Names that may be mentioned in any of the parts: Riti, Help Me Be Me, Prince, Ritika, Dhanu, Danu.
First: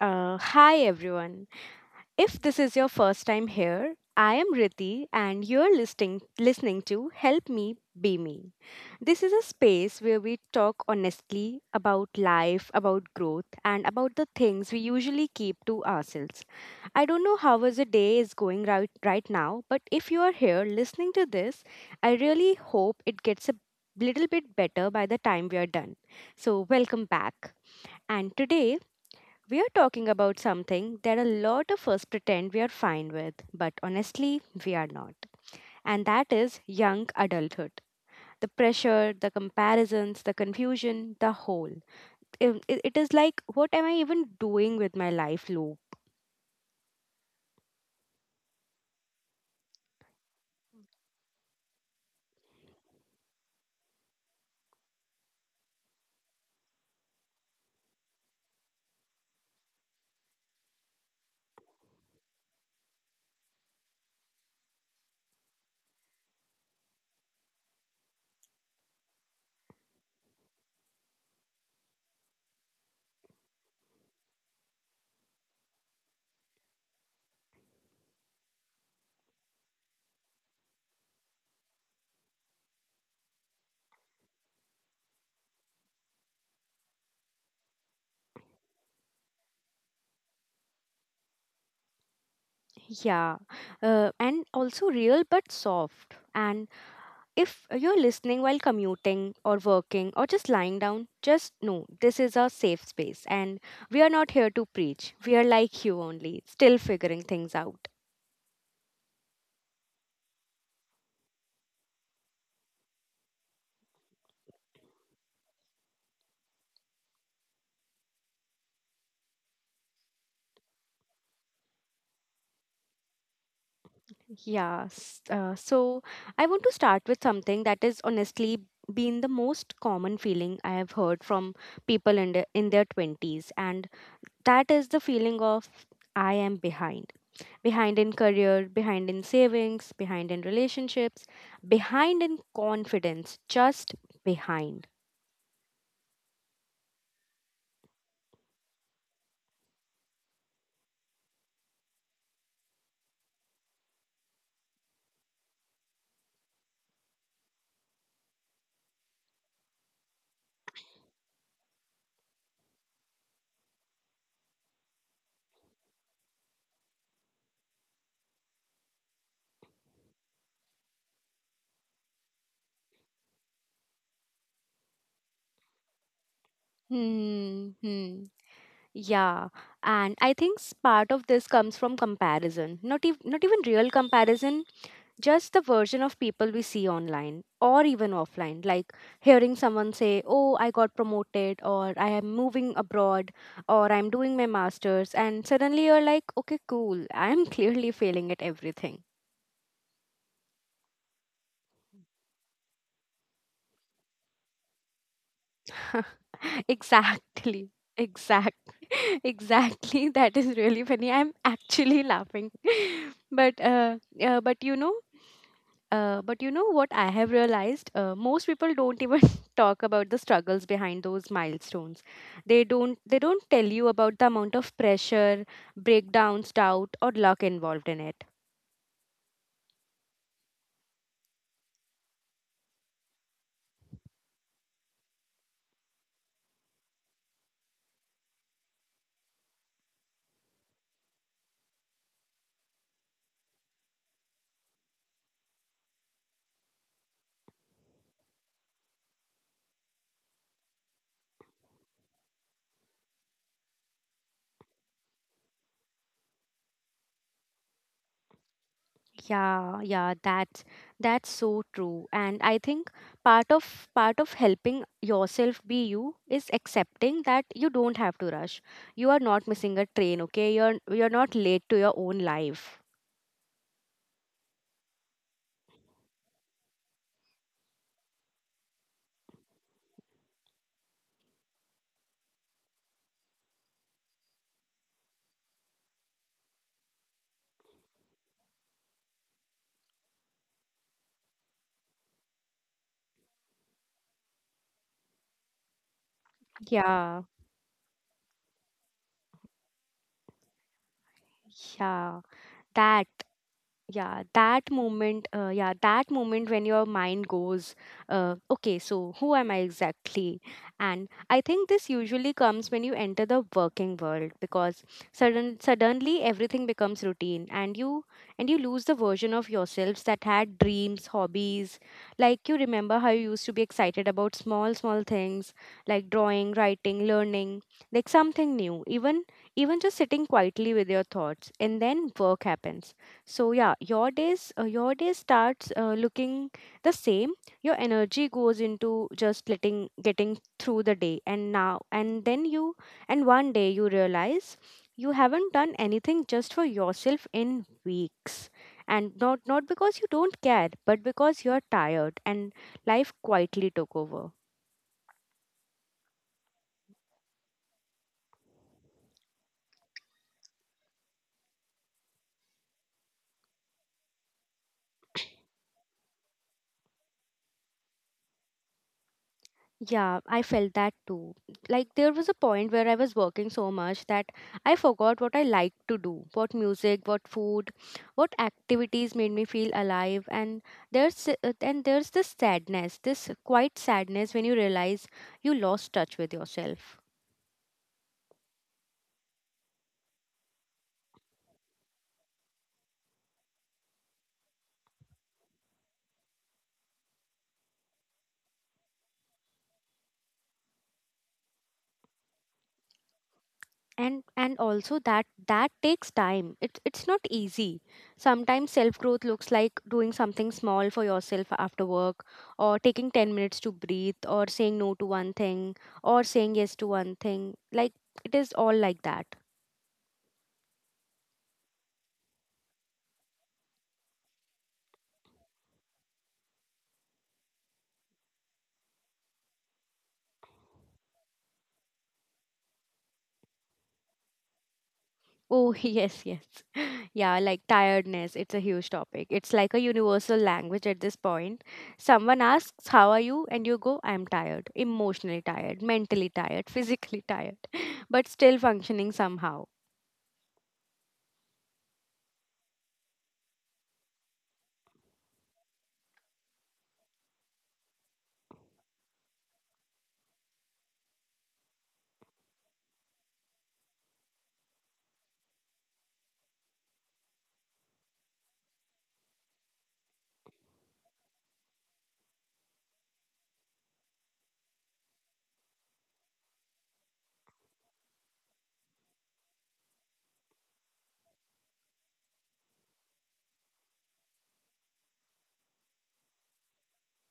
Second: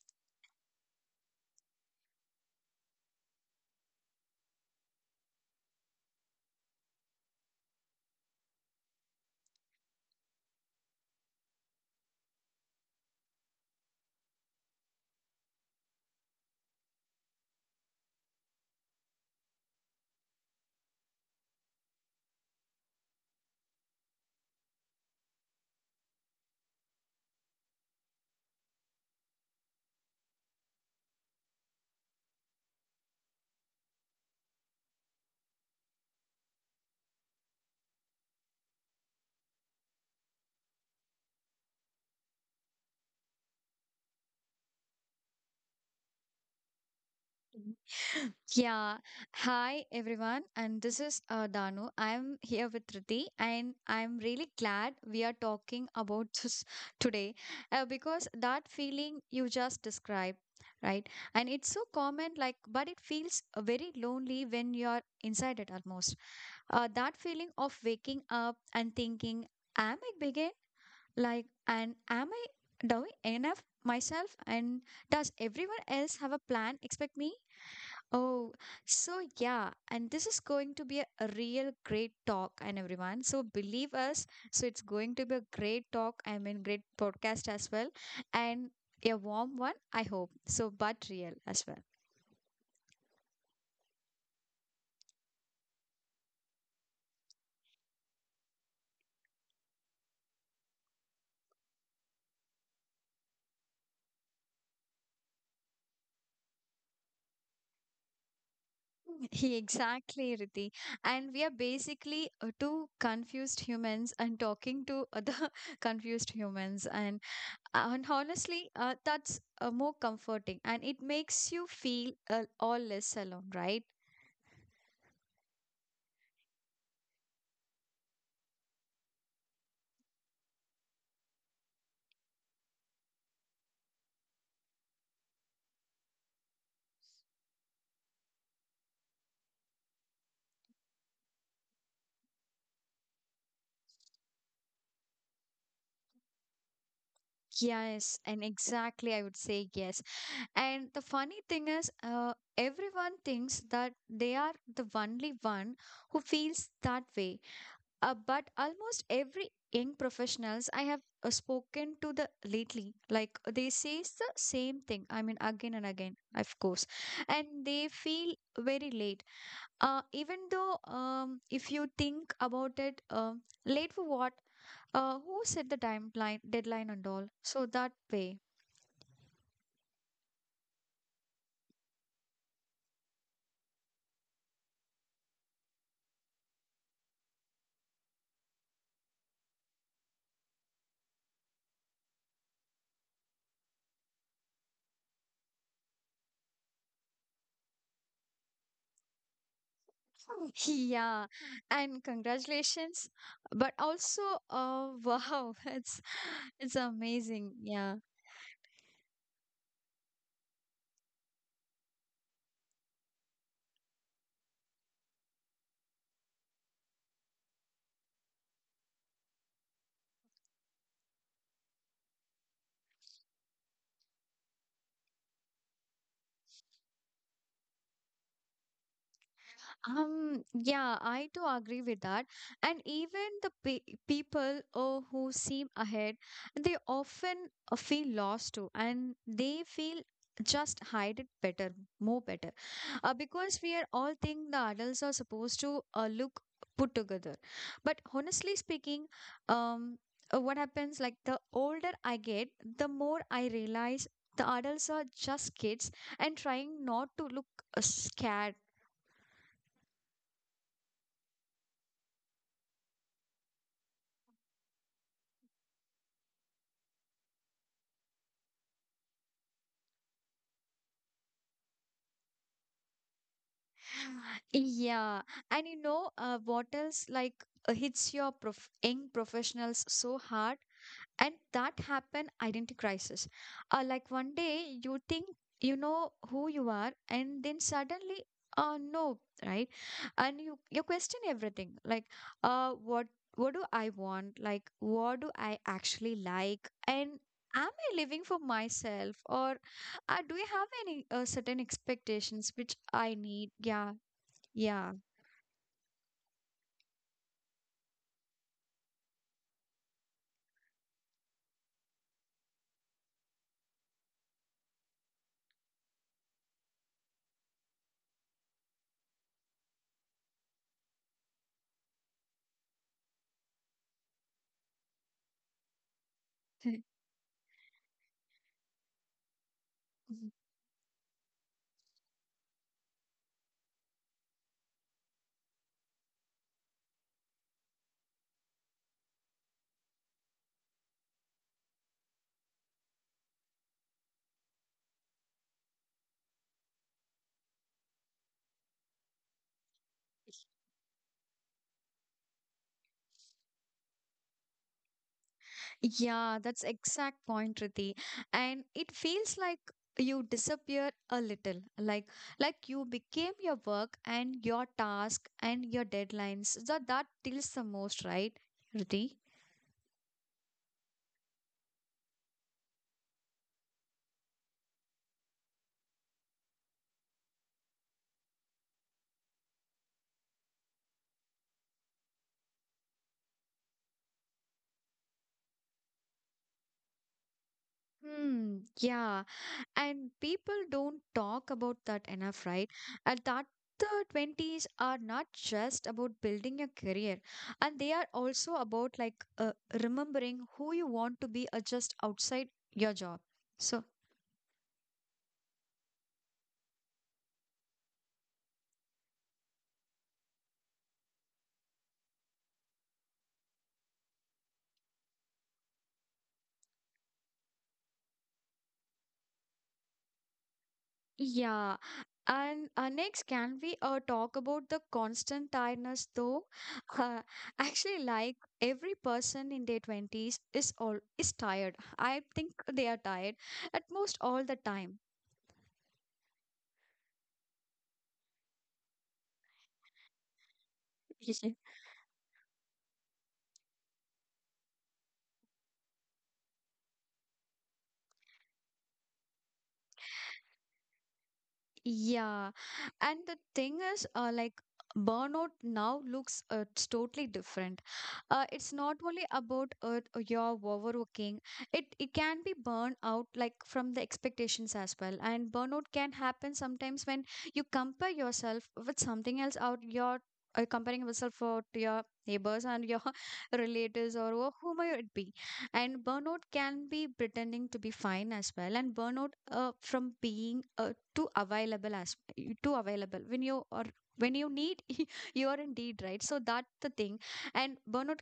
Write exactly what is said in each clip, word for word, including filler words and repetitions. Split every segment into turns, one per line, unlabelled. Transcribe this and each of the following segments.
uh, hi everyone. If this is your first time here, I am Riti and you're listening listening to Help Me Be Me. This is a space where we talk honestly about life, about growth and about the things we usually keep to ourselves. I don't know how was the day is going right right now, but if you are here listening to this, I really hope it gets a little bit better by the time we are done. So, welcome back. And today we are talking about something that a lot of us pretend we are fine with, but honestly, we are not. And that is young adulthood. The pressure, the comparisons, the confusion, the whole. It, it it is like, what am I even doing with my life loop?
Yeah. Hi, everyone. And this is uh, Danu. I'm here with Riti, and I'm really glad we are talking about this today uh, because that feeling you just described, right? And it's so common, like, but it feels uh, very lonely when you're inside it almost. Uh, that feeling of waking up and thinking, am I begin? like and am i doing enough myself, and does everyone else have a plan except me Oh, so yeah, and this is going to be a, a real great talk, and everyone. So believe us. So it's going to be a great talk. I mean, great podcast as well, and a warm one, I hope. So, but real as well.
Yeah. Uh, and also real but soft. And if you're listening while commuting or working or just lying down, just know this is a safe space and we are not here to preach. We are like you only, still figuring things out.
He Exactly, Riti. And we are basically uh, two confused humans and talking to other confused humans. And, uh, and honestly, uh, that's uh, more comforting, and it makes you feel uh, all less alone, right?
Yeah, s- uh, so I want to start with something that is honestly been the most common feeling I have heard from people in, the, in their twenties, and that is the feeling of I am behind. Behind in career, behind in savings, behind in relationships, behind in confidence, just behind.
Yes, and exactly, I would say yes. And the funny thing is, uh, everyone thinks that they are the only one who feels that way. Uh, but almost every young professionals I have uh, spoken to the lately, like they say the same thing. I mean, again and again, of course, and they feel very late. Uh, even though, um, if you think about it, um late for what? Uh, who set the timeline, deadline, and all? So that way.
Hmm. Hmm. Yeah, and I think s- part of this comes from comparison. Not even not even real comparison, just the version of people we see online or even offline. Like hearing someone say, "Oh, I got promoted," or "I am moving abroad," or "I'm doing my masters," and suddenly you're like, "Okay, cool. I'm clearly failing at everything."
Yeah, and congratulations, but also, uh, wow, it's it's amazing. Yeah.
exactly exact exactly That is really funny, I'm actually laughing, but uh, uh but you know, uh, but you know what I have realized, uh, most people don't even talk about the struggles behind those milestones. They don't they don't tell you about the amount of pressure, breakdowns, doubt or luck involved in it.
Um, yeah, I do agree with that. And even the pe- people uh, who seem ahead, they often uh, feel lost too, and they feel just hide it better, more better, uh, because we are all think the adults are supposed to uh, look put together. But honestly speaking, um, uh, what happens like the older I get, the more I realize the adults are just kids and trying not to look uh, scared.
Yeah, yeah, that's that's so true. And I think part of part of helping yourself be you is accepting that you don't have to rush. You are not missing a train, okay? You're you're not late to your own life.
Yeah, and you know uh, what else like uh, hits your prof young professionals so hard, and that happen identity crisis. Uh, like one day you think you know who you are, and then suddenly, uh, no, right? And you you question everything. Like, uh, what what do I want? Like, what do I actually like? And
Yeah,
am I living for myself, or uh, do I have any uh, certain expectations
yeah.
which I
That
need? Yeah.
yeah
Yeah.
that moment uh, yeah that moment when your mind goes uh, okay, so who am I exactly? And I think this usually comes when you enter the working world because sudden suddenly everything becomes routine and you and you lose the version of yourselves that had dreams, hobbies, like you remember how you used to be excited about small small things, like drawing, writing, learning, like something new, even even just sitting quietly with your thoughts. And then work happens. So yeah, your days uh, your day starts uh, looking the same. Your energy goes into just letting getting through the day, and now and then you and one day you realize you haven't done anything just for yourself in weeks, and not not because you don't care, but because you're tired and life quietly took over.
Yeah, that's exact point, Riti. And it feels like you disappear a little, like like you became your work and your task and your deadlines. So that tilts the most, right, Riti?
Yeah, I felt that too. Like there was a point where I was working so much that I forgot what I liked to do, what music, what food, what activities made me feel alive. And there's uh, and there's this sadness, this quiet sadness when you realize you lost touch with yourself.
Hmm, yeah. And people don't talk about that enough, right? And that the twenties are not just about building a career, and they are also about like uh, remembering who you want to be uh, just outside your job. So,
And and also that that takes time. It's it's not easy. Sometimes self growth looks like doing something small for yourself after work, or taking ten minutes to breathe, or saying no to one thing or saying yes to one thing. Like it is all like that.
yeah. And uh, next, can we uh, talk about the constant tiredness though? Uh, Actually, like every person in their twenties is all is tired. I think they are tired at most all the time.
Oh, yes, yes. yeah, like tiredness, it's a huge topic. It's like a universal language at this point. Someone asks how are you and you go, I'm tired, emotionally tired, mentally tired, physically tired, but still functioning somehow.
Yeah. And the thing is, uh, like, burnout now looks uh, it's totally different. Uh, it's not only about uh, your overworking. It it can be burnout like from the expectations as well. And burnout can happen sometimes when you compare yourself with something else out your uh, comparing yourself for to your neighbors and your relatives or wh- whomever it be, and burnout can be pretending to be fine as well, and burnout uh, from being uh, too available as y- too available when you or when you need. You are indeed right, so that the thing, and burnout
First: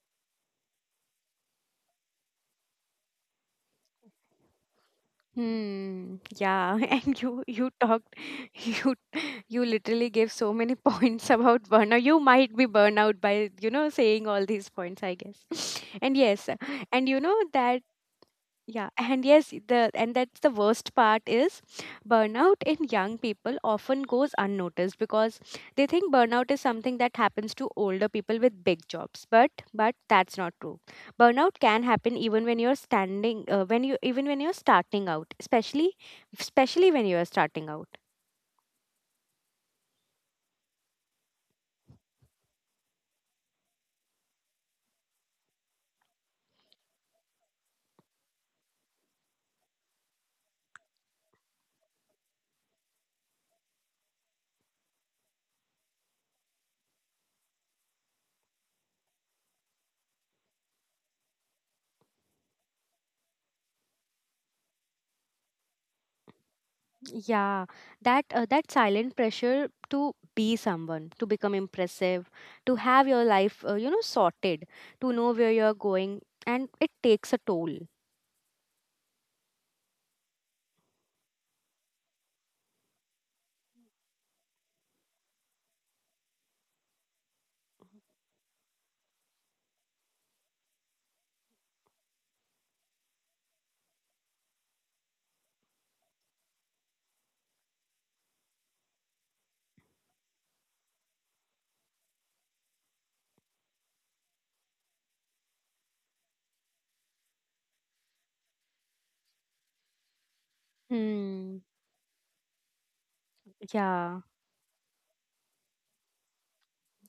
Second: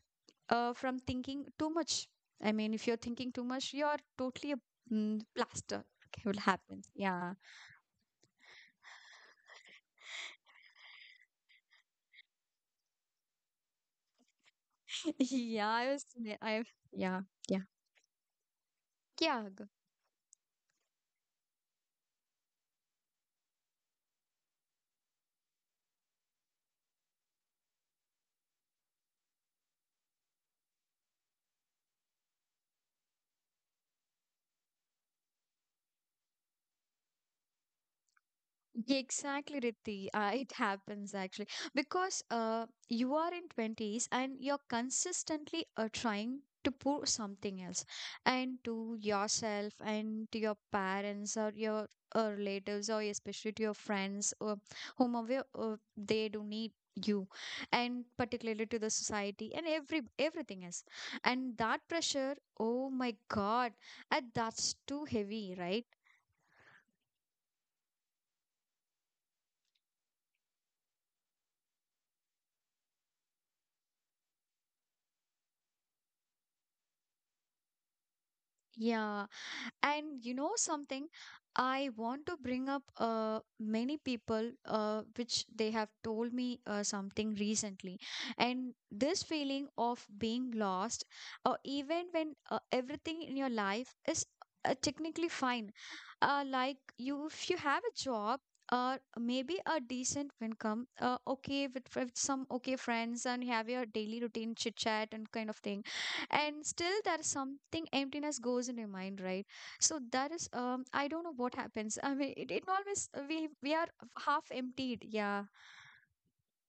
uh, from thinking too much. I mean, if you're thinking too much, you're totally a mm, plaster, okay,
Hmm.
will happen,
Yeah, and
yeah.
you you talked, you you literally gave so many points about burnout. You might be burnout by, you know, saying all these points, I guess.
yeah i
And
was
yes,
yeah, i
and you know
yeah
that,
yeah
yeah, and yes,
yeah.
the and that's the worst part is burnout in young people often goes unnoticed because they think burnout is something that happens to older people with big jobs. But but that's not true. Burnout can happen even when you're standing, uh, when you even when you're starting out, especially especially when you are starting out.
Yeah, exactly, Riddhi. Uh, it happens actually because uh, you are in twenties and you're consistently uh, trying to prove something else, and to yourself and to your parents or your uh, relatives or especially to your friends or whomever uh, they do need you, and particularly to the society and every everything else, and that pressure, oh my god, and that's too heavy, right?
Yeah, that uh, that silent pressure to be someone, to become impressive, to have your life, uh, you know, sorted, to know where you're going, and it takes a toll.
Yeah. And you know something, I want to bring up uh, many people uh, which they have told me uh, something recently. And this feeling of being lost, or even when uh, everything in your life is uh, technically fine, uh, like you, if you have a job, uh, maybe a decent income, uh, okay with, with some okay friends, and you have your daily routine chit chat and kind of thing, and still there's something emptiness goes in your mind, right? So that is, um, I
Hmm.
don't know what happens. I mean, it, it always we we
Yeah.
are half emptied. Yeah,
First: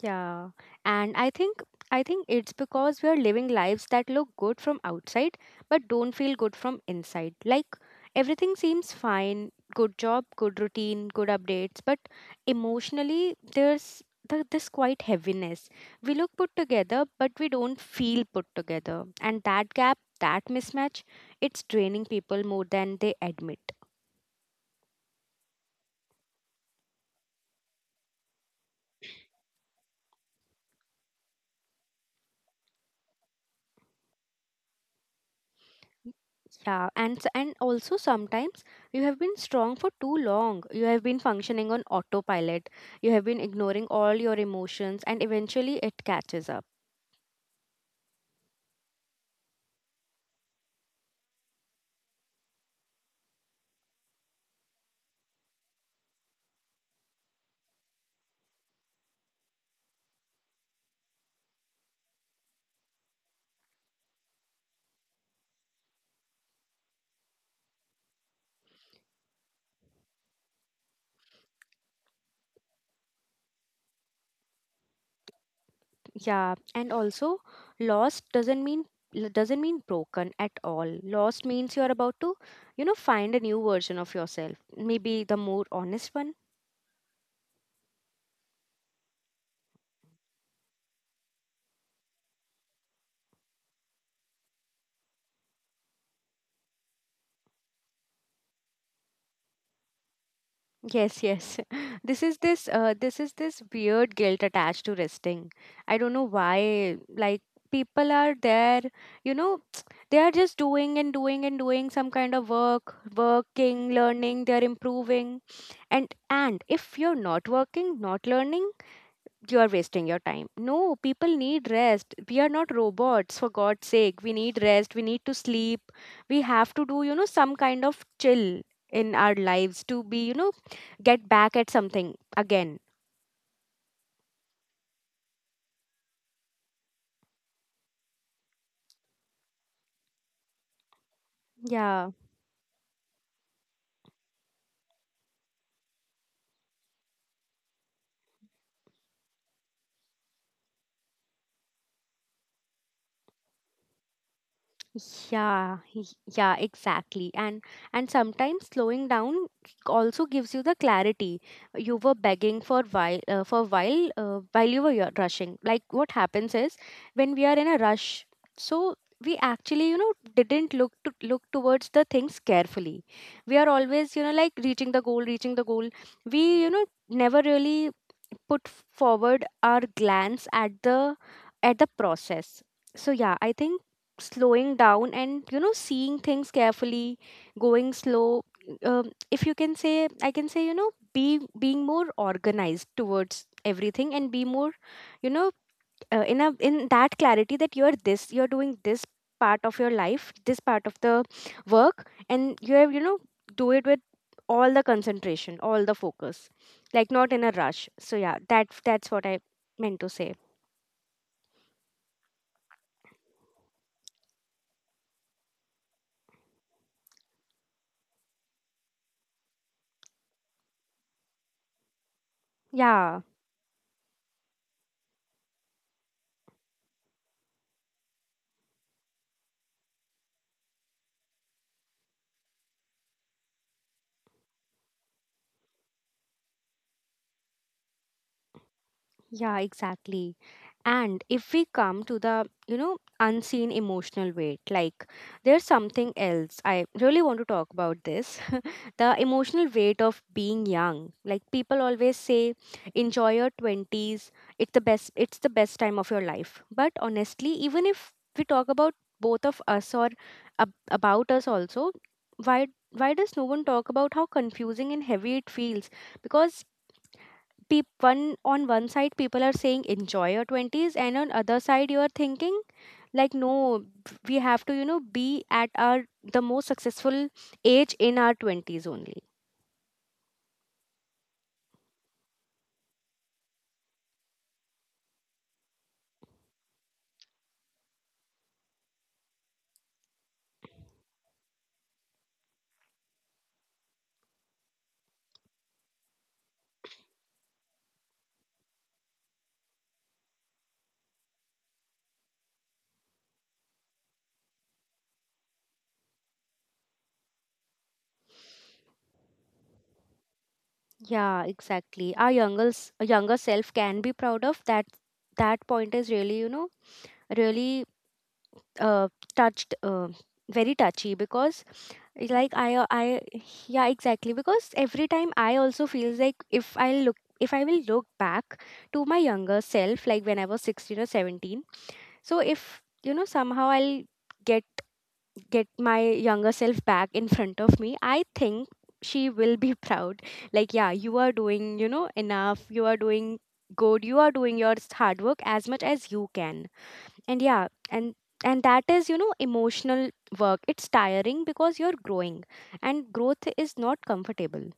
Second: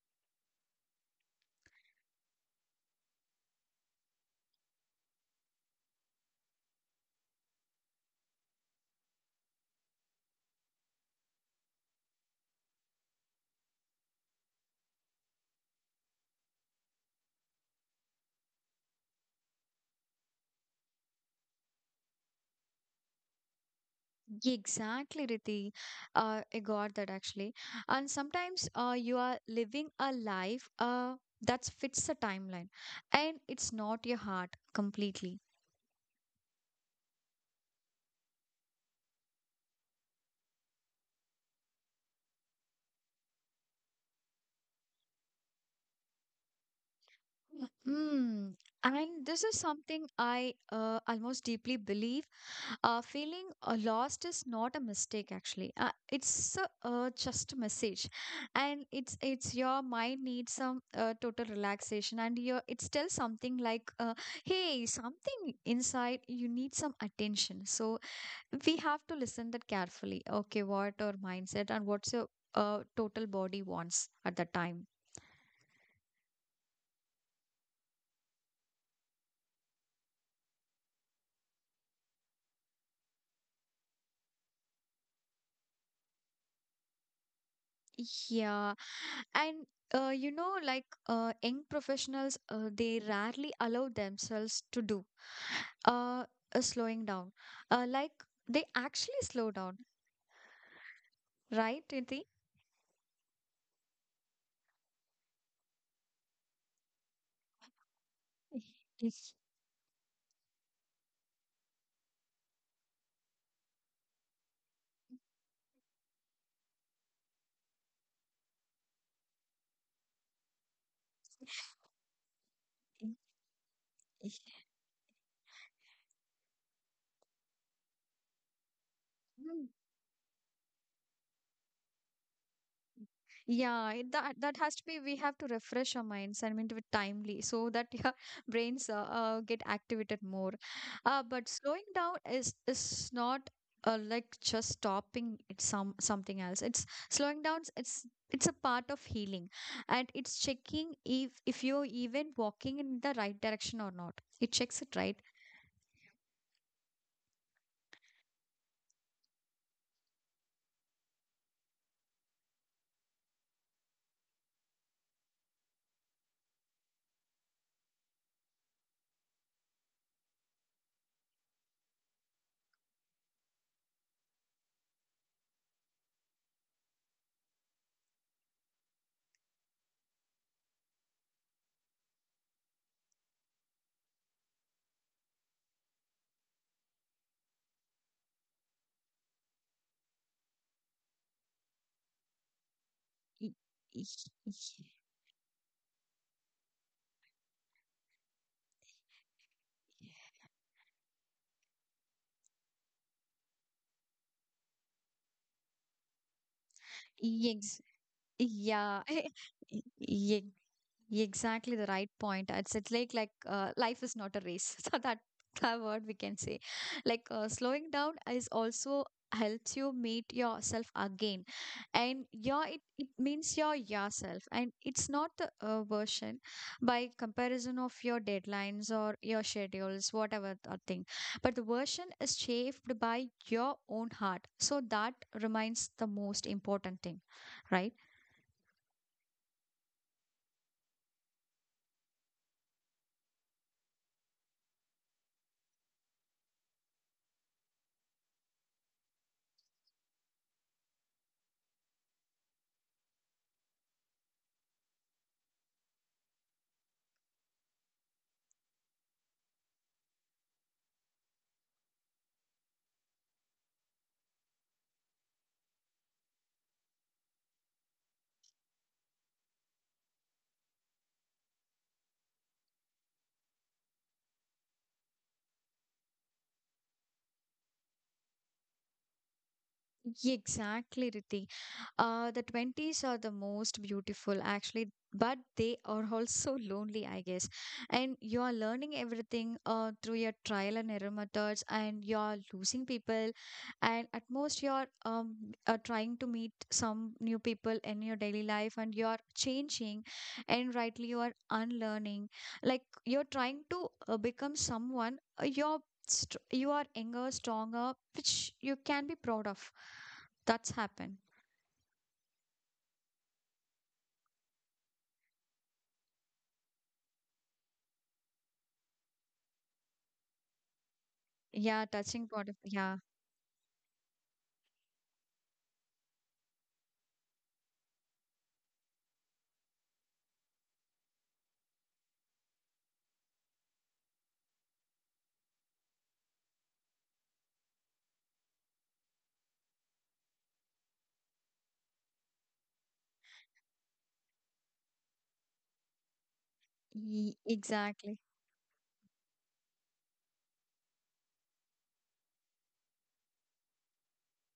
Yeah, and I think I think it's because we are living lives that look good from outside but don't feel good from inside. Like everything seems fine, good job, good routine, good updates, but emotionally there's the, this quite heaviness. We look put together, but we don't feel put together. And that gap, that mismatch, it's draining people more than they admit.
exactly, Riti. Uh, I got that actually. And sometimes, uh, you are living a life, uh, that fits a timeline, and it's not your heart completely.
Yeah, and s- and also sometimes you have been strong for too long. You have been functioning on autopilot. You have been ignoring all your emotions, and eventually it catches up.
Mm. And this is something I uh, almost deeply believe. Uh, feeling uh, lost is not a mistake, actually. Uh, it's a, uh, just a message, and it's it's your mind needs some uh, total relaxation, and your it's still something like, uh, hey, something inside you need some attention. So we have to listen that carefully. Okay, what our mindset and what's your uh, total body wants at that time.
Yeah, and also lost doesn't mean l- doesn't mean broken at all. Lost means you are about to, you know, find a new version of yourself. Maybe the more honest one.
Yeah, and uh, you know, like uh, young professionals, uh, they rarely allow themselves to do uh, uh, slowing down. Uh, like they actually slow down,
Yes, yes.
right,
This
Iti?
is this uh this is this weird guilt attached to resting. I don't know why, like people are there, you
Yes,
know, they are just doing and doing and doing some kind of work, working, learning, they're improving. And and if you're not working, not learning, you are wasting your time. No, people need rest. We are not robots, for God's sake. We need
yes.
rest. We need to sleep. We have to do, you know, some kind of chill in our lives to be, you know, get back at something again.
Yeah, it, that that has to be. We have to refresh our minds and mean to be timely so that your brains uh, uh, get activated more. Uh, but slowing
Yeah.
down is is not uh, like just stopping it some something else. It's slowing down. It's it's a part of healing, and it's checking if if you're even walking in the right direction or not. It checks it right.
Yeah, y- yeah, exactly. And and sometimes slowing down also gives you the clarity you were begging for while, uh, for while uh, while you were yo- rushing. Like what happens is when we are in a rush, so we actually, you know, didn't look to look towards the things carefully. We are always, you know, like reaching the goal, reaching the goal. We, you know, never really put forward our glance at the at the process. So yeah, I think slowing down and, you know, seeing things carefully, going slow, um, if you can say, I can say, you know, be being more organized towards
Y-
everything and
y-
be more,
y-
you know, uh, in a in that clarity that you are this, you're doing this part of your life, this part of the work, and you have, you know, do it with all the concentration, all the focus, like not in a rush.
Yes.
So yeah, that that's what
Yeah.
I meant to say.
Ex- Exactly the right point. It's, it's like like uh, life is not a race. So that that word we can say, like uh, slowing down is also helps you meet yourself again, and your it,
Yeah,
it means your yourself, and it's not the uh, version by comparison of your deadlines or your schedules, whatever that thing. But the version is shaped by your own heart. So that remains the most important thing, right?
yeah, exactly. And if we come to the, you know, unseen emotional weight, like there's something else I really want to talk about this, the emotional weight of being young. Like people always say enjoy your twenties, it's the best, it's the best time of your life, but honestly, even if we talk about both of us, or ab- about us also, why why does no one talk about how confusing and heavy it feels? Because peop- one on one side people are saying enjoy your twenties, and on other side you are thinking like, no, we have to, you know, be at our the most successful age in our twenties only.
Exactly, Riti. Uh, the twenties are the most beautiful, actually, but they are also lonely, I guess. And you are learning everything uh, through your trial and error methods, and you are losing people, and at most you are um, uh, trying to meet some new people in your daily life, and you are changing, and rightly you are unlearning. Like you're trying to uh, become someone. uh, You're st- you are younger, stronger, which you can be proud of. That's happened.
Yeah, exactly. Our younger s- younger self can be proud of that. That point is really, you know, really uh, touched, uh, very touchy, because
Yeah,
it's
touching
like
proud.
I, uh,
Yeah,
I, yeah, exactly. Because every time I also feels like if I look, if I will look back to my younger self, like when I was sixteen or seventeen. So if you know somehow I'll get get my younger self back in front of me, I think she will be proud. Like, yeah, you are doing, you know, enough, you are doing good, you are doing your s- hard work as much as you can. And
e-
yeah, and
exactly.
and that is, you know, emotional work. It's tiring because you're growing, and growth is not comfortable.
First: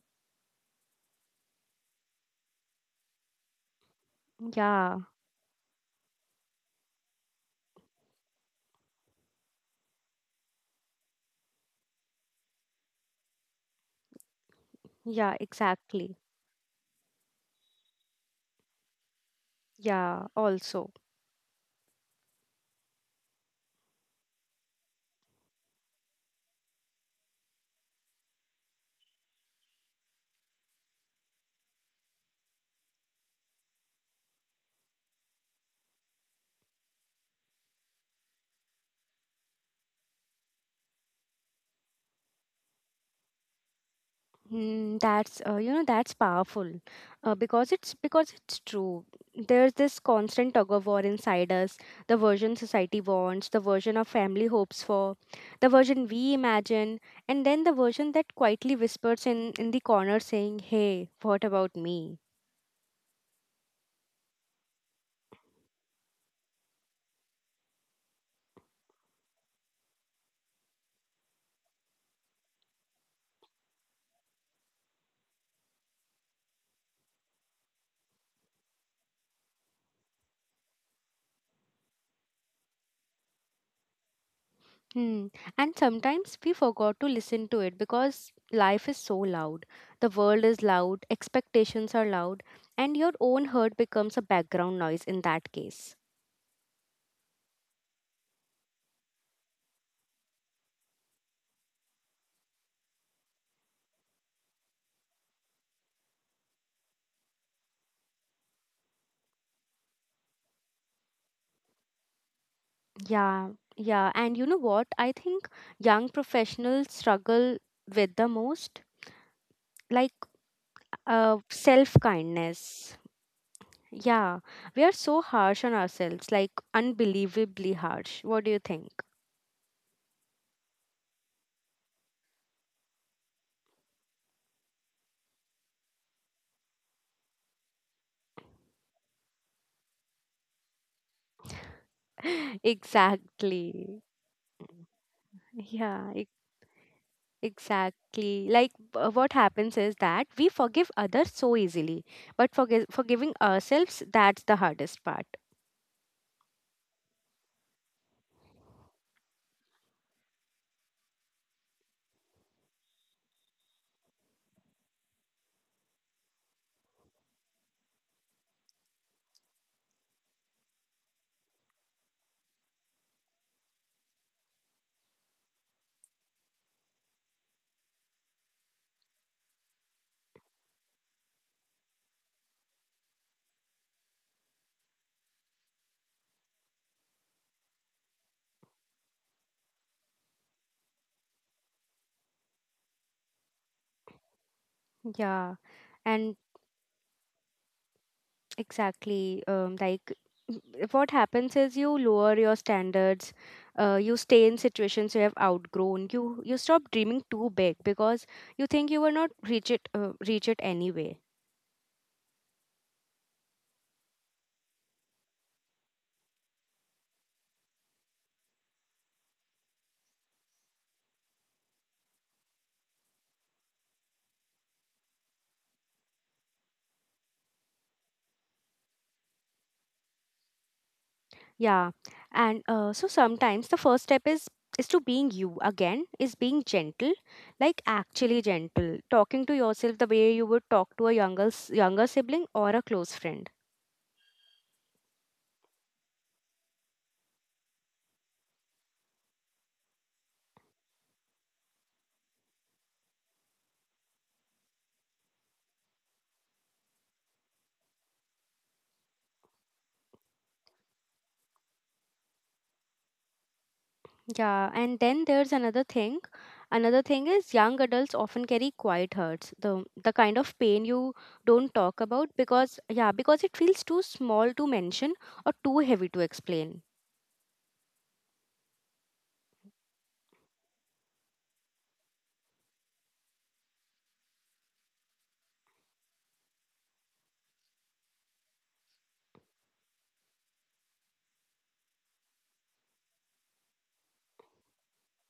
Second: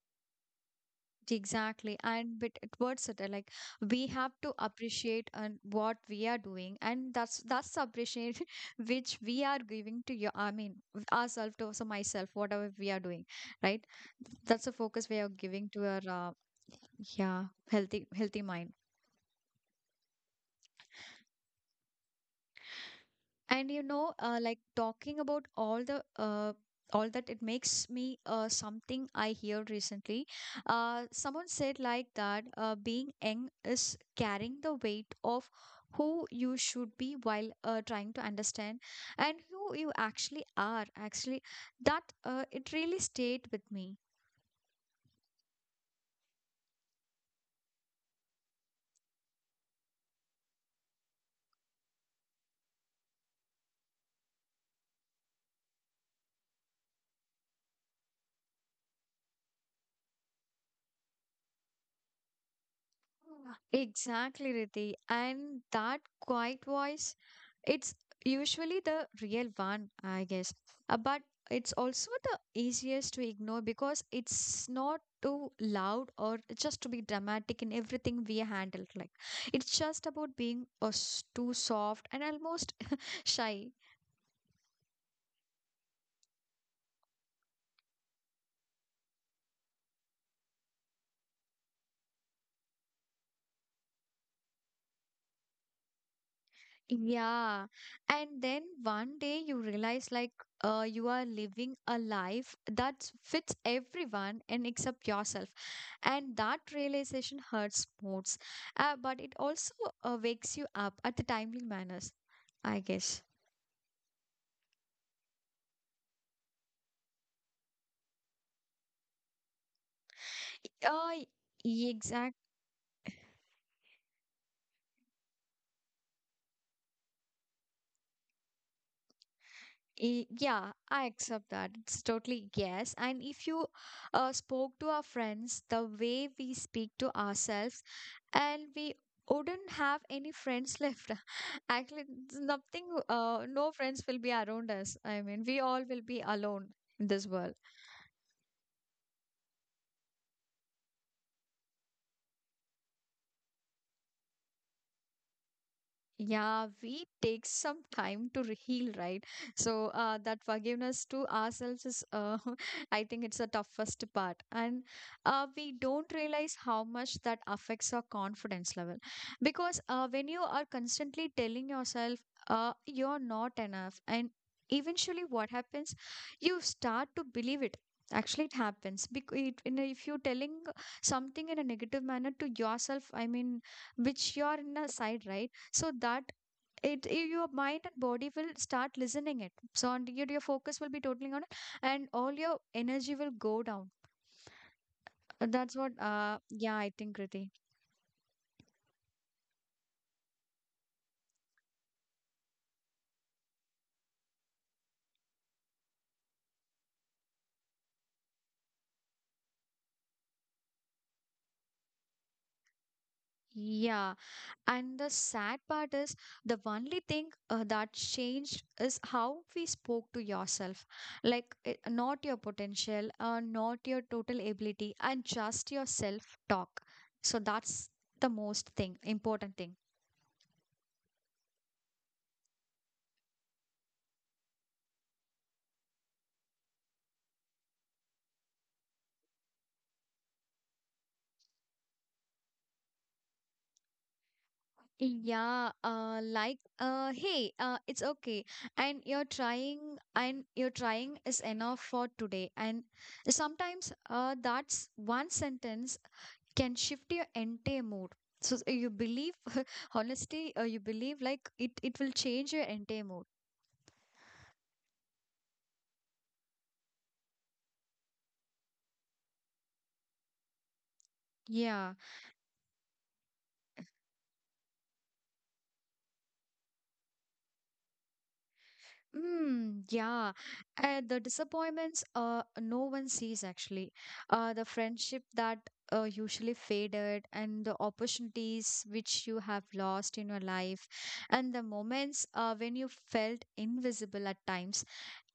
Exactly. And but towards it, uh, like we have to
Yeah,
appreciate and what we are doing, and that's that's the appreciation which we are giving to your. I mean, ourselves to also myself, whatever we are doing, right? That's the focus we are
yeah,
giving to our
exactly.
uh, yeah, healthy healthy mind.
Yeah, also.
And you know uh, like talking about all the uh, all that it makes me uh, something I hear recently, uh, someone said like that uh, being young is carrying the weight of who you should be while uh, trying to understand and who you actually are actually, that uh, it really stayed with me.
Mm, that's, uh, you know, that's powerful, uh, because it's because it's true. There's this constant tug of war inside us, the version society wants, the version our family hopes for, the version we imagine, and then the version that quietly whispers in in the corner saying, hey, what about me?
Exactly, Riti. And that quiet voice, it's usually the real one, I guess. Uh, but it's also the easiest to ignore because it's not too loud or just to be dramatic in everything we handle. Like it's just about being uh, s- too soft and almost shy.
Hmm. And sometimes we forgot to listen to it because life is so loud, the world is loud, expectations are loud, and your own hurt becomes a background noise in that case.
Yeah. And then one day you realize like uh, you are living a life that fits everyone and except yourself. And that realization hurts most. Uh, but it also uh, wakes you up at the timely manners, I guess.
Yeah, yeah. And you know what? I think young professionals struggle with the most, like
Uh,
uh,
y- exactly.
self-kindness. Yeah, we are so harsh on ourselves, like unbelievably harsh. What do you think?
E- Yeah, I accept that. It's totally yes. And if you uh, spoke to our friends the way we speak to ourselves, and we wouldn't have any friends left. Actually, it's nothing, uh, no friends
Exactly.
will be around us. I mean, we all will
Yeah,
be
e-
alone in this world.
exactly. Like uh, what happens is that we forgive others so easily, but forgive forgiving ourselves, that's the hardest part.
Yeah, we take some time to re- heal, right? So uh, that forgiveness to ourselves is, uh, I think it's the toughest part. And uh, we don't realize how much that affects our confidence level. Because uh, when you are constantly telling yourself uh, you're not enough, and eventually what happens, you start to believe it. Actually, it happens because it, in a- if you're telling something in a negative manner to yourself, I mean, which you're in a side, right? So that it, i- your mind and body will start listening it. So and your, your focus will be totally on it and all your energy will go down. Uh,
Yeah.
that's what
And
uh yeah, I think Kriti.
exactly. Um, like, w- what happens is you lower your standards. Uh, you stay in situations you have outgrown. You you stop dreaming too big because you think you will not reach it uh, reach it anyway.
Yeah. And the sad part is the only thing uh, that changed is how we spoke to yourself. Like, uh, not your potential, uh, not your total ability, and just your self talk. So, that's the most thing, important thing.
Yeah, and uh, so sometimes the first step is is to being you again is being gentle, like actually gentle, talking to yourself the way you would talk to a younger s- younger sibling or a close friend.
Yeah, uh, like, uh, hey, uh, it's okay, and you're trying, and you're trying is enough for today. And sometimes, uh, that's one sentence can shift your entire mood. So s- you believe, honestly uh, you believe like it it will change your entire mood.
Yeah, and then there's another thing. Another thing is young adults often carry quiet hurts, the the kind of pain you don't
Yeah.
talk about because yeah, because it feels too small to mention or too heavy to explain.
Mm, yeah. Uh, the disappointments uh no one sees, actually. Uh the friendship that uh, usually faded, and the opportunities which you have lost in your life, and the moments uh, when you felt invisible at times.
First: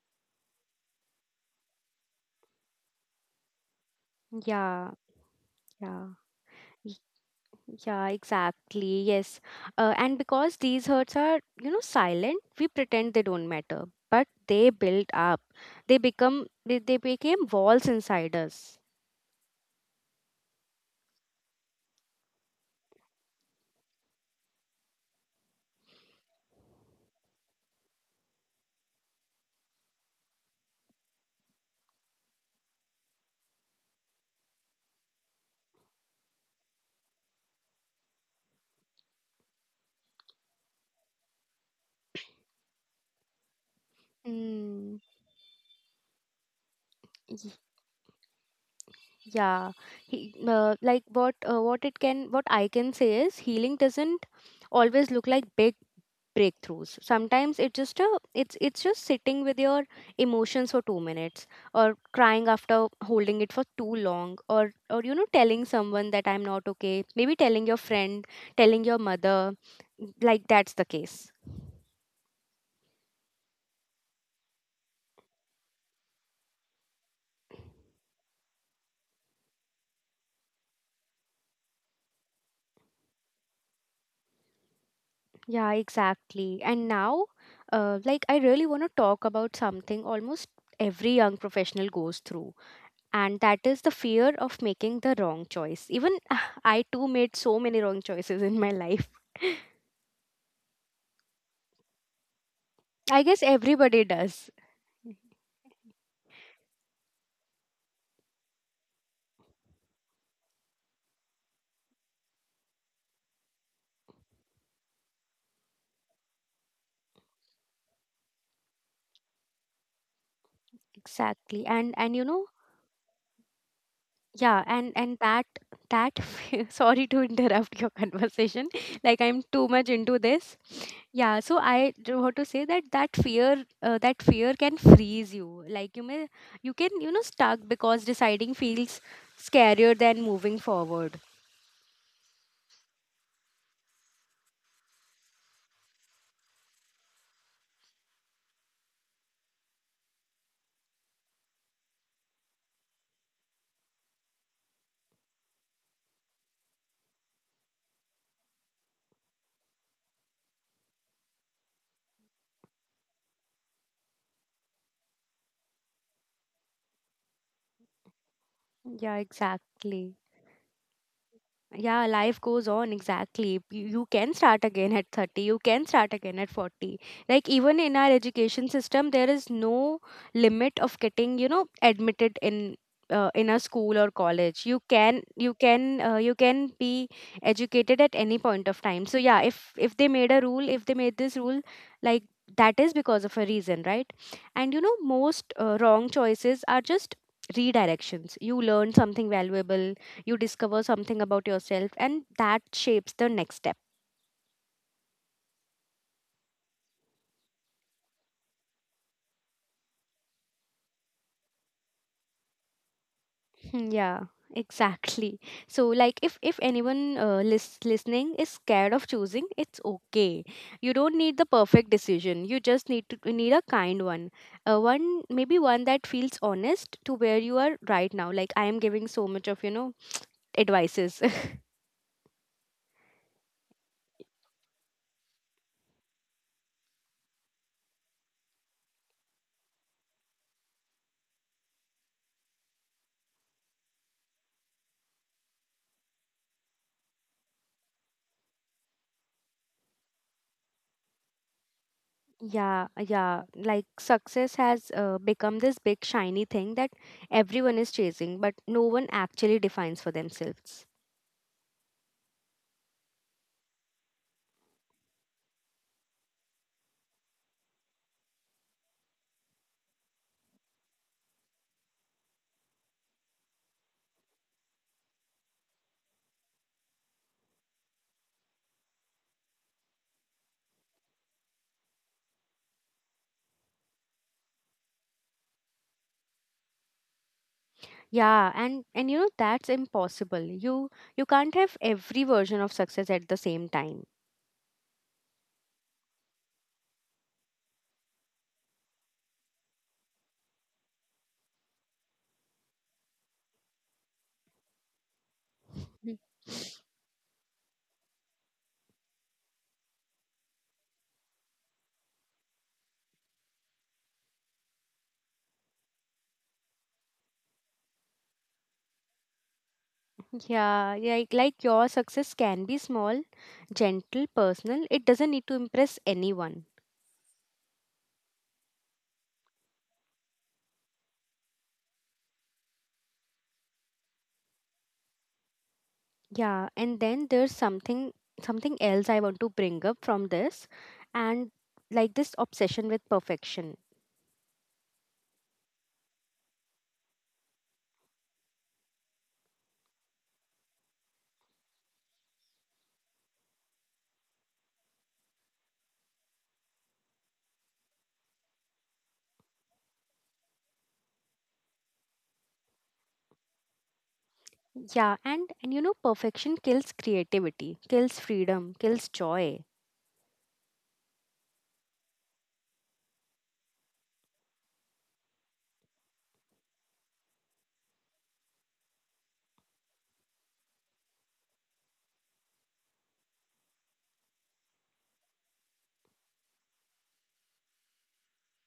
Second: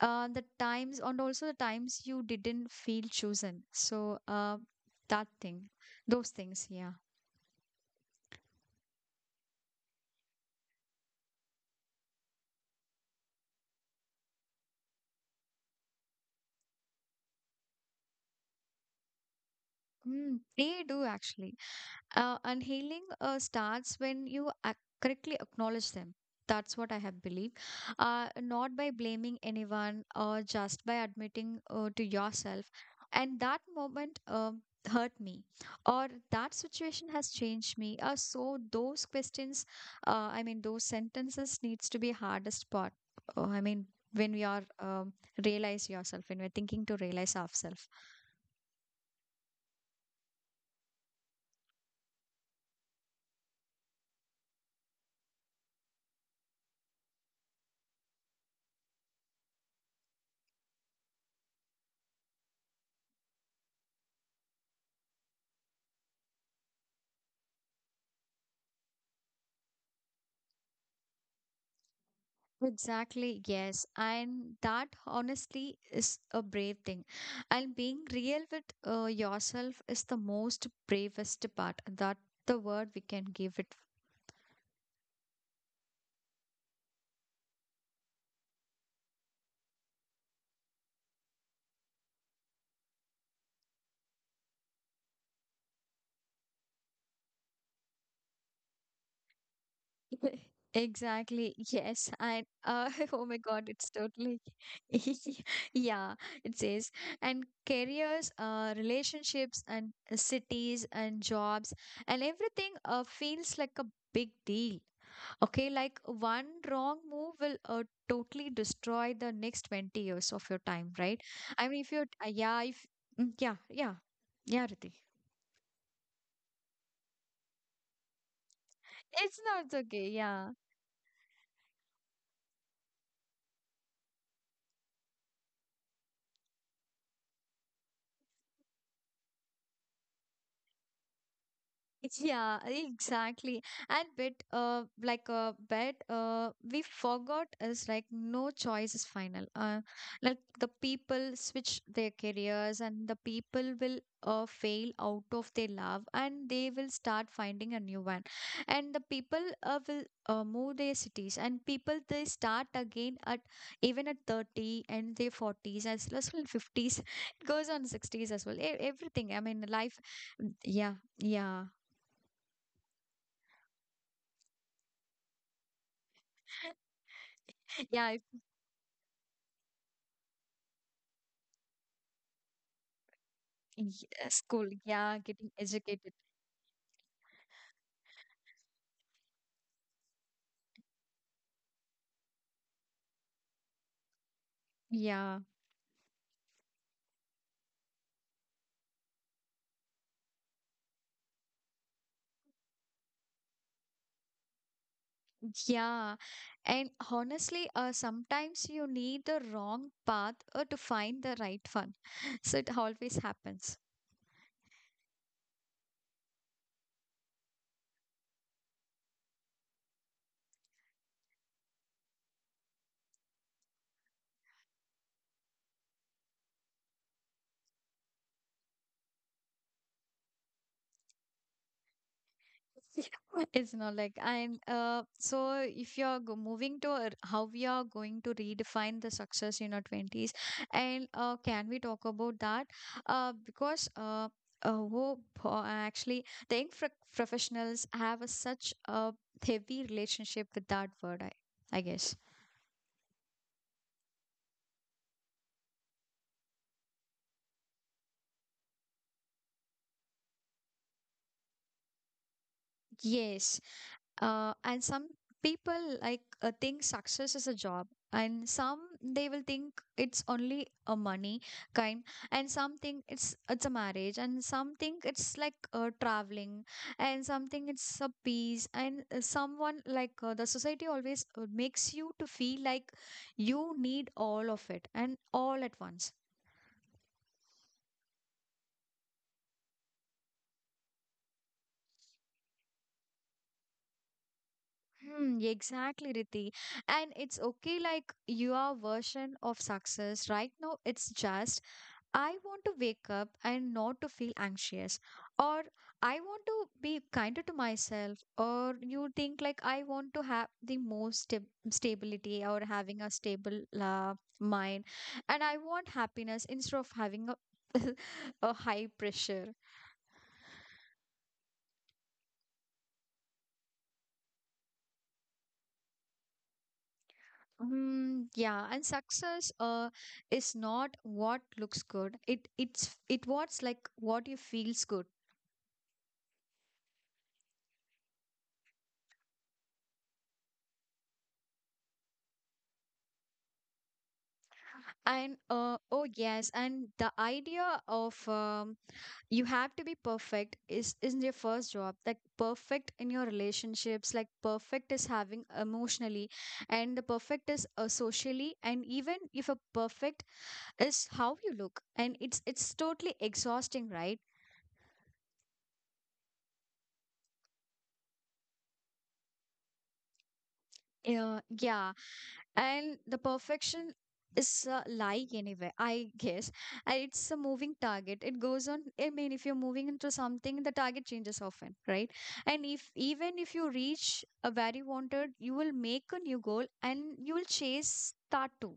uh, the times and also The times you didn't feel chosen. So uh,
Yeah,
that thing,
yeah.
those things, yeah.
y- Yeah, exactly. Yes. Uh, and because these hurts are, you know, silent, we pretend they don't matter, but they build up. They become they, they became walls inside us.
Mm, they do actually. Uh, and healing uh, starts when you ac- correctly acknowledge them. That's what I have believed. Uh, not by blaming anyone, or just by admitting uh, to yourself. And that moment um hurt me, or that situation has changed me. Uh, so those questions, uh, I mean, Those sentences needs to be hardest part. Uh, I mean, when we are
Mm.
um, realize yourself, when we're thinking to realize ourselves.
Yeah, he uh, like what uh, what it can what I can say is healing doesn't always look like big breakthroughs. Sometimes it's just a it's it's just sitting with your emotions for two minutes, or crying after holding it for too long, or or you know, telling someone that I'm not okay. Maybe telling your friend, telling your mother, like that's the case.
Exactly, yes. And that honestly is a brave thing. And being real with uh, yourself is the most bravest part. That the word we can give it.
Yeah, exactly. And now, uh, like I really want to talk about something almost every young professional goes through, and that is the fear of making the wrong choice. Even I too made so many wrong choices in my life.
Exactly. Yes. And uh,
I
oh my
guess
God, it's
everybody
totally.
does
Yeah, it says. And careers, uh, relationships, and cities, and jobs, and everything uh, feels like a big deal. Okay, like one wrong move will uh, totally destroy the next twenty years of your time, right? I mean, if you're,
exactly.
uh,
and
yeah,
and
if,
you know,
mm, Yeah, yeah, yeah, Riti.
yeah, and and that, that sorry to interrupt your conversation,
It's
like
not
I'm
okay,
too much
yeah.
into this. Yeah, so I do want to say that that fear uh, that fear can freeze you. Like you may, you can, you know, stuck because deciding feels scarier than moving forward.
Yeah, exactly. And bit uh like a bet uh we forgot is like no choice is final. Uh like the people switch their careers, and the people will uh fail out of their love, and they will start finding a new one. And the people uh, will uh, move their cities, and people they start again at, even at thirty and their forties as well as well fifties. It goes on sixties as well. E-
Yeah,
everything. I mean life.
exactly.
Yeah, yeah.
Yeah, life goes on, exactly. You, you can start again at thirty, you can start again at forty. Like, even in
Yeah,
our
if-
education system, there is no limit of getting, you know, admitted in. Uh, in a school or
yeah, school.
college you
Yeah,
can
getting
you
educated.
can uh, you can be educated at any point of time. So yeah, if if they made a rule if they made this rule, like that is because of a reason, right? And you know, most
Yeah,
uh, wrong choices are just redirections. You learn something valuable, you discover something about yourself, and that shapes the next step.
yeah. And honestly, uh, sometimes you need the wrong path uh, to find the right one. So it always
Hmm.
happens.
Yeah, exactly. So like if if anyone uh, lis- listening is scared of choosing, it's okay. You don't need the perfect decision, you just need to need a kind one. uh, one Maybe one that feels honest to where you are right now. Like I am giving so much of, you know, advices.
It's not like. And uh, so if you're go- moving to a- how we are going to redefine the success in our twenties, and uh, can we talk about that, uh, because uh, uh, who po- uh, actually the infra professionals have a, such a heavy relationship with that word, I, I guess.
yeah, yeah, like success has uh, become this big shiny thing that everyone is chasing, but no one actually defines for themselves.
Yes. Uh, and some people like uh, think success is a job, and some they will think it's only a money kind, and some think it's it's a marriage, and some think it's like uh, traveling, and something it's a peace, and uh, someone like uh, the society always uh, makes you to feel like you need all of it and all at once.
Yeah, and and you know, that's impossible. You you can't have every version of success at the same time.
Hmm, exactly, Riti. And it's okay, like your version of success right now, it's just I want to wake up and not to feel anxious, or
Mm.
I want to be kinder to myself, or you think like I want to have the most stab- stability, or having a stable uh, mind, and I want happiness instead of having a, a high pressure.
Yeah, like like your success can be small, gentle, personal. It doesn't need to impress anyone.
Mm, yeah, and success uh is not what looks good. It it's it what's like what you feels good.
Yeah, and then there's something something else I want to bring up from this, and like this obsession with perfection.
And uh oh yes, and the idea of um you have to be perfect is is in your first job. Like perfect in your relationships, like perfect is having emotionally, and the perfect is uh, socially, and even if a perfect is how you look, and it's it's totally exhausting, right?
Yeah, and and you know, perfection kills creativity, kills freedom, kills joy.
Yeah, yeah. And the perfection is a lie anyway, I guess. And it's a moving target, it goes on. I mean, if you're moving into something, the target changes often, right? And if even if you reach a very wanted, you will make a new goal, and you will chase that too.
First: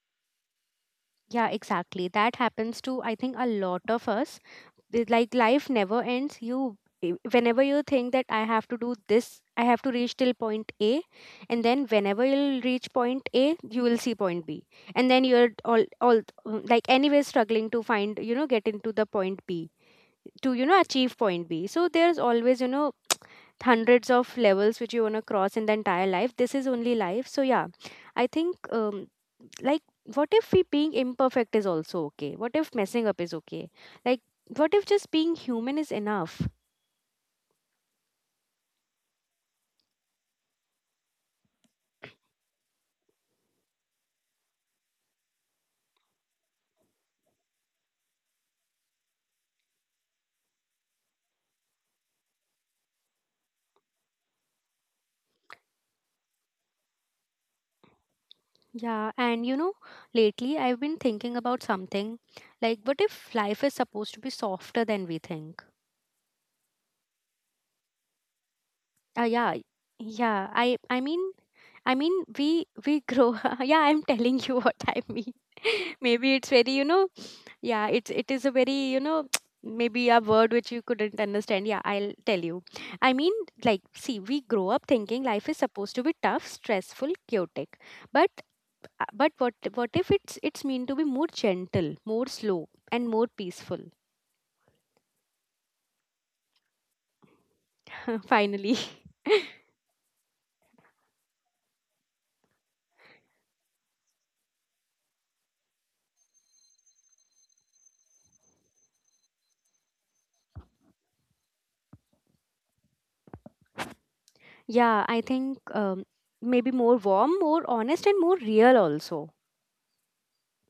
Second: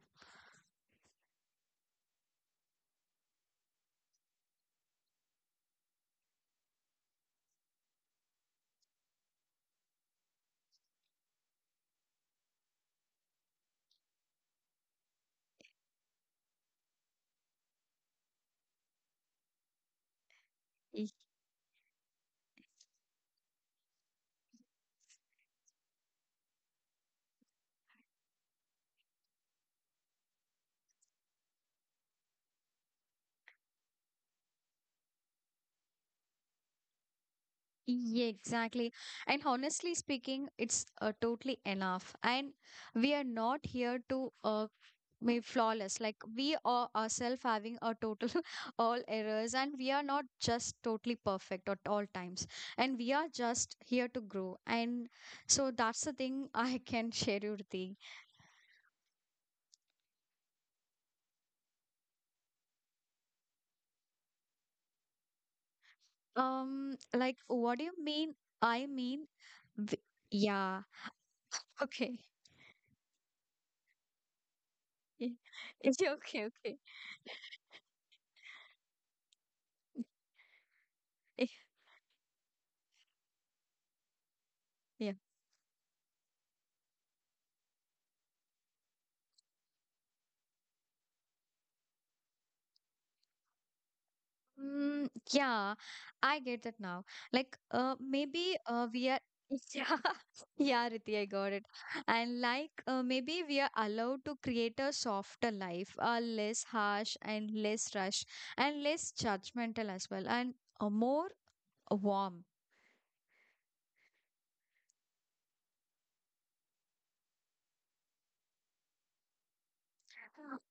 Yeah, exactly. That happens to, I think, a lot of us. The- like life never ends. You i- whenever you think that I have to do this, I have to reach till point A, and then whenever you'll reach point A, you will see point B. And then you're all all mm, like anyway struggling to find, you know, get into the point B, to you know
Y-
achieve point B. So there's always, you know, hundreds of levels which you want to cross in the entire life. This is only life. So yeah, I think um, like what if we being imperfect is also okay? What if messing up is okay? Like, what if just being human is enough?
yeah, exactly. And honestly speaking, it's uh, totally enough. And we are not here to uh, made flawless, like we are ourselves having a total all errors, and we are not just totally perfect at all times. And we are just here to grow, and so that's the thing. I can share you the
Yeah, and you know, lately I've been thinking about something. Like, what if life is supposed to be softer than we think?
um like what do you mean,
Uh,
I
yeah,
mean, w-
yeah, i i mean,
yeah,
I mean, we
okay.
we grow. yeah, I'm telling you what I mean.
Yeah.
maybe it's very, you
Okay,
know,
okay.
yeah, it it is a very, you know, maybe a word which you couldn't understand. Yeah, I'll tell you. I mean, like, see, we grow up thinking life
Yeah.
is supposed to be tough, stressful, chaotic. But uh, but what what if it's it's mean to be more gentle, more slow, and more peaceful?
Mm, yeah, I get that now. Like, uh,
Finally.
maybe uh, we are. Yeah, yeah, Riti, I got it. And like, uh, maybe we are allowed to create a softer life, a less harsh and less rush and less judgmental as well, and a more warm.
Yeah, I think um, maybe more warm, more honest, and more real also.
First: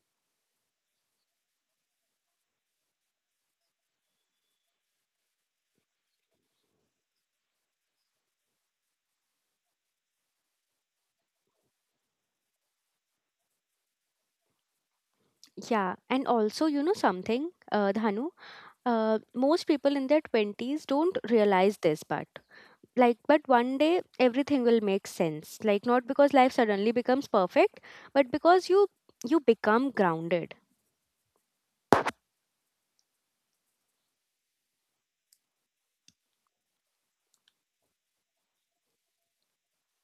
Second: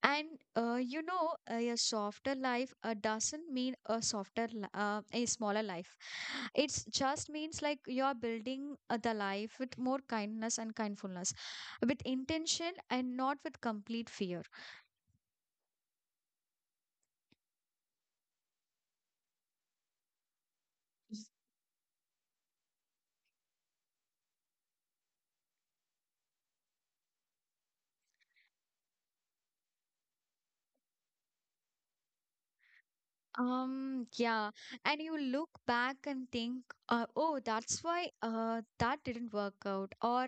And uh, you know, a softer life uh, doesn't mean a softer, li- uh, a smaller life. It's just means like you're building uh, the life with more kindness and kindfulness, with intention and not with complete fear.
Yeah, and also, you know something, uh, Dhanu, uh, most people in their twenties don't realize this part. Like, but one day everything will make sense, like not because life suddenly becomes perfect, but because you you become grounded.
Um, yeah, and you look back and think, uh, oh, that's why uh, that didn't work out, or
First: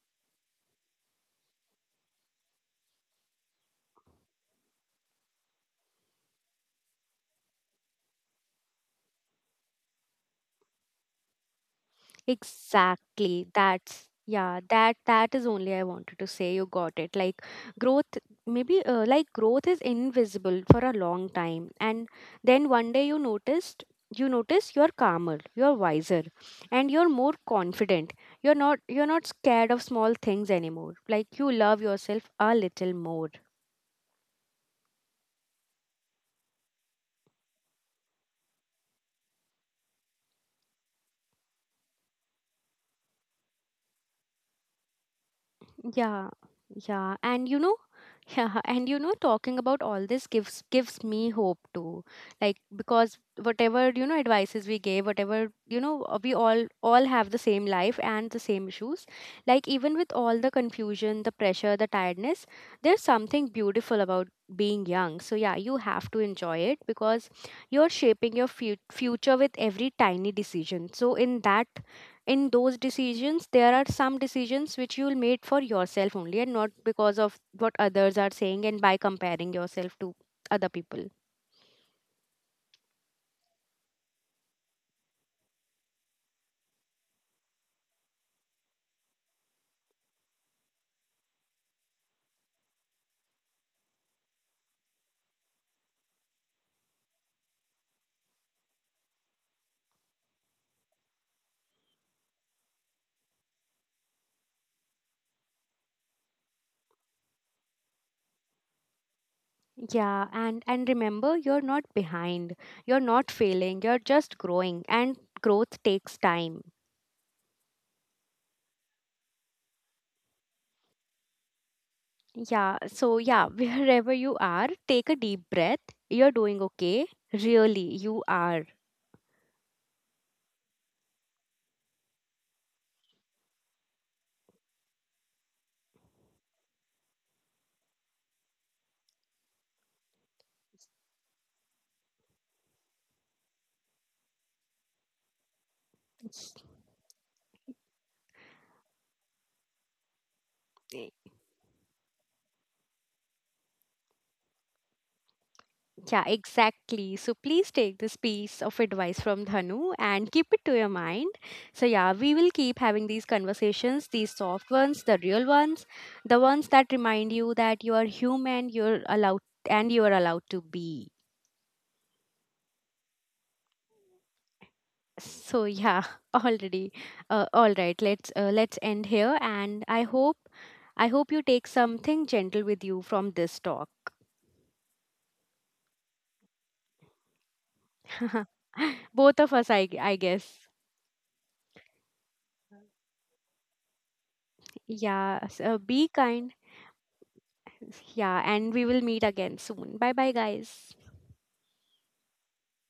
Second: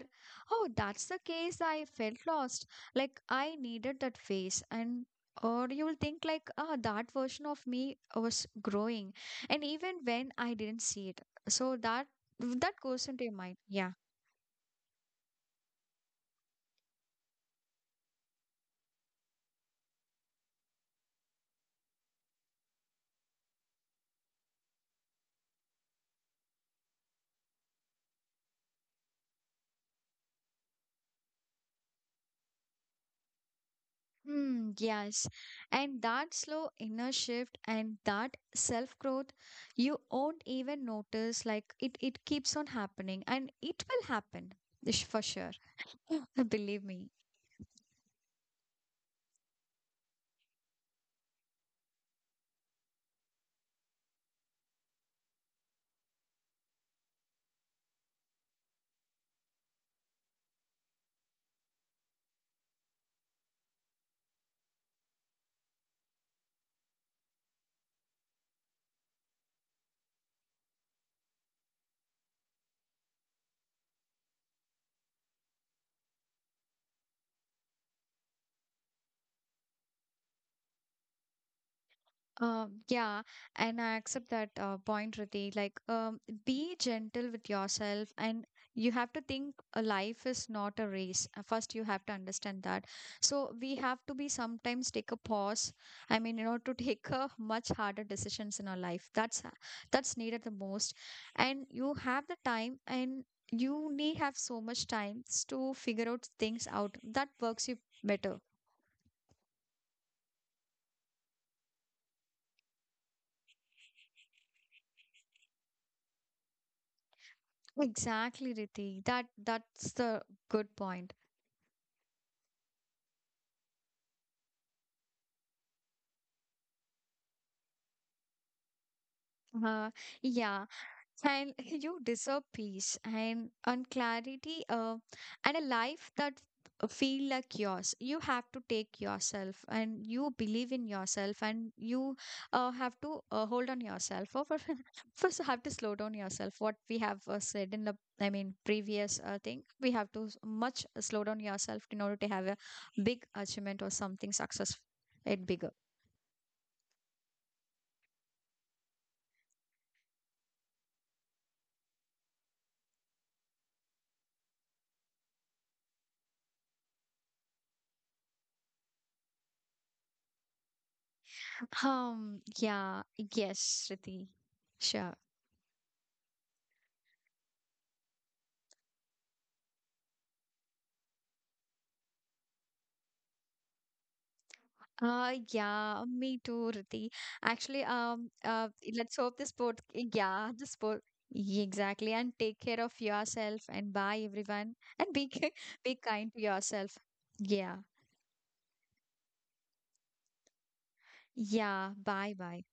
oh, that's the case I felt lost, like I needed that phase, and or you'll think like, ah, that version of me was growing, and even when I didn't see it, so that, that goes into your
Exactly,
mind, yeah.
that's, yeah, that that is only I wanted to say. You got it. Like growth, maybe uh, like growth is invisible for a long time, and then one day you noticed you notice you're calmer, you're wiser, and you're more confident. You're not you're not scared of small things anymore. Like, you love yourself a little more.
Hmm, yes. And that slow inner shift and that self-growth, you won't even notice. Like it, it keeps on happening, and it will happen, ish- for sure.
Yeah,
Believe
yeah,
me.
and you know, yeah, and you know, talking about all this gives gives me hope too. Like, because whatever, you know, advices we gave, whatever, you know, uh, we all all have the same life and the same issues. Like even with all the confusion, the pressure, the tiredness, there's something beautiful about being young. So yeah, you have to enjoy it because you're shaping your fu future with every tiny decision. So in that, in those decisions, there are some decisions which you'll make for yourself only and not because of what others are saying and by comparing yourself to other people.
Uh, yeah, and I accept that uh, point, Riti. Like, um, be gentle with yourself, and you have to think a life is not a race. Uh, First, you have to understand that. So we have to be sometimes take a pause. I mean, you know, to take a much harder decisions in our life. That's h- that's needed the most, and you have the time and. You need have so much time to figure out things out that works you better.
Yeah, and and remember, you're not behind, you're not failing, you're just growing, and growth takes time.
Exactly, Riti. That that's the good point.
Yeah, so yeah, wherever you are, take a deep breath, you're doing okay. Really, you are.
Uh, yeah, and you deserve peace and and clarity, uh, and a life that f- feel like yours. You have to take yourself, and you believe in yourself, and you uh, have to uh, hold on yourself. Or for- first, you have to slow down yourself. What we have uh, said in the, I mean, previous uh, thing, we have to s- much uh, slow down yourself in order to have a big achievement or something successful, it bigger.
Yeah, exactly. So please take this piece of advice from Dhanu and keep it to your mind. So yeah, we will keep having these conversations, these soft ones, the real ones, the ones that remind you that you are human, you're allowed, and you are allowed to be.
Um, yeah, yes, Shriti, sure.
So, yeah, already. Uh, all right, let's uh, let's end here, and I hope I hope you take something gentle with you from this talk.
Uh, yeah, me too, Riti. Actually, um, uh,
Both of
let's
us,
hope
I
this
I
sport,
guess.
yeah, this sport, exactly. And take care of yourself, and bye, everyone. And
Yeah,
be,
so
ki-
be
be
kind.
kind to yourself. Yeah,
Yeah, and we will meet again soon. Bye bye, guys.
yeah, bye, bye.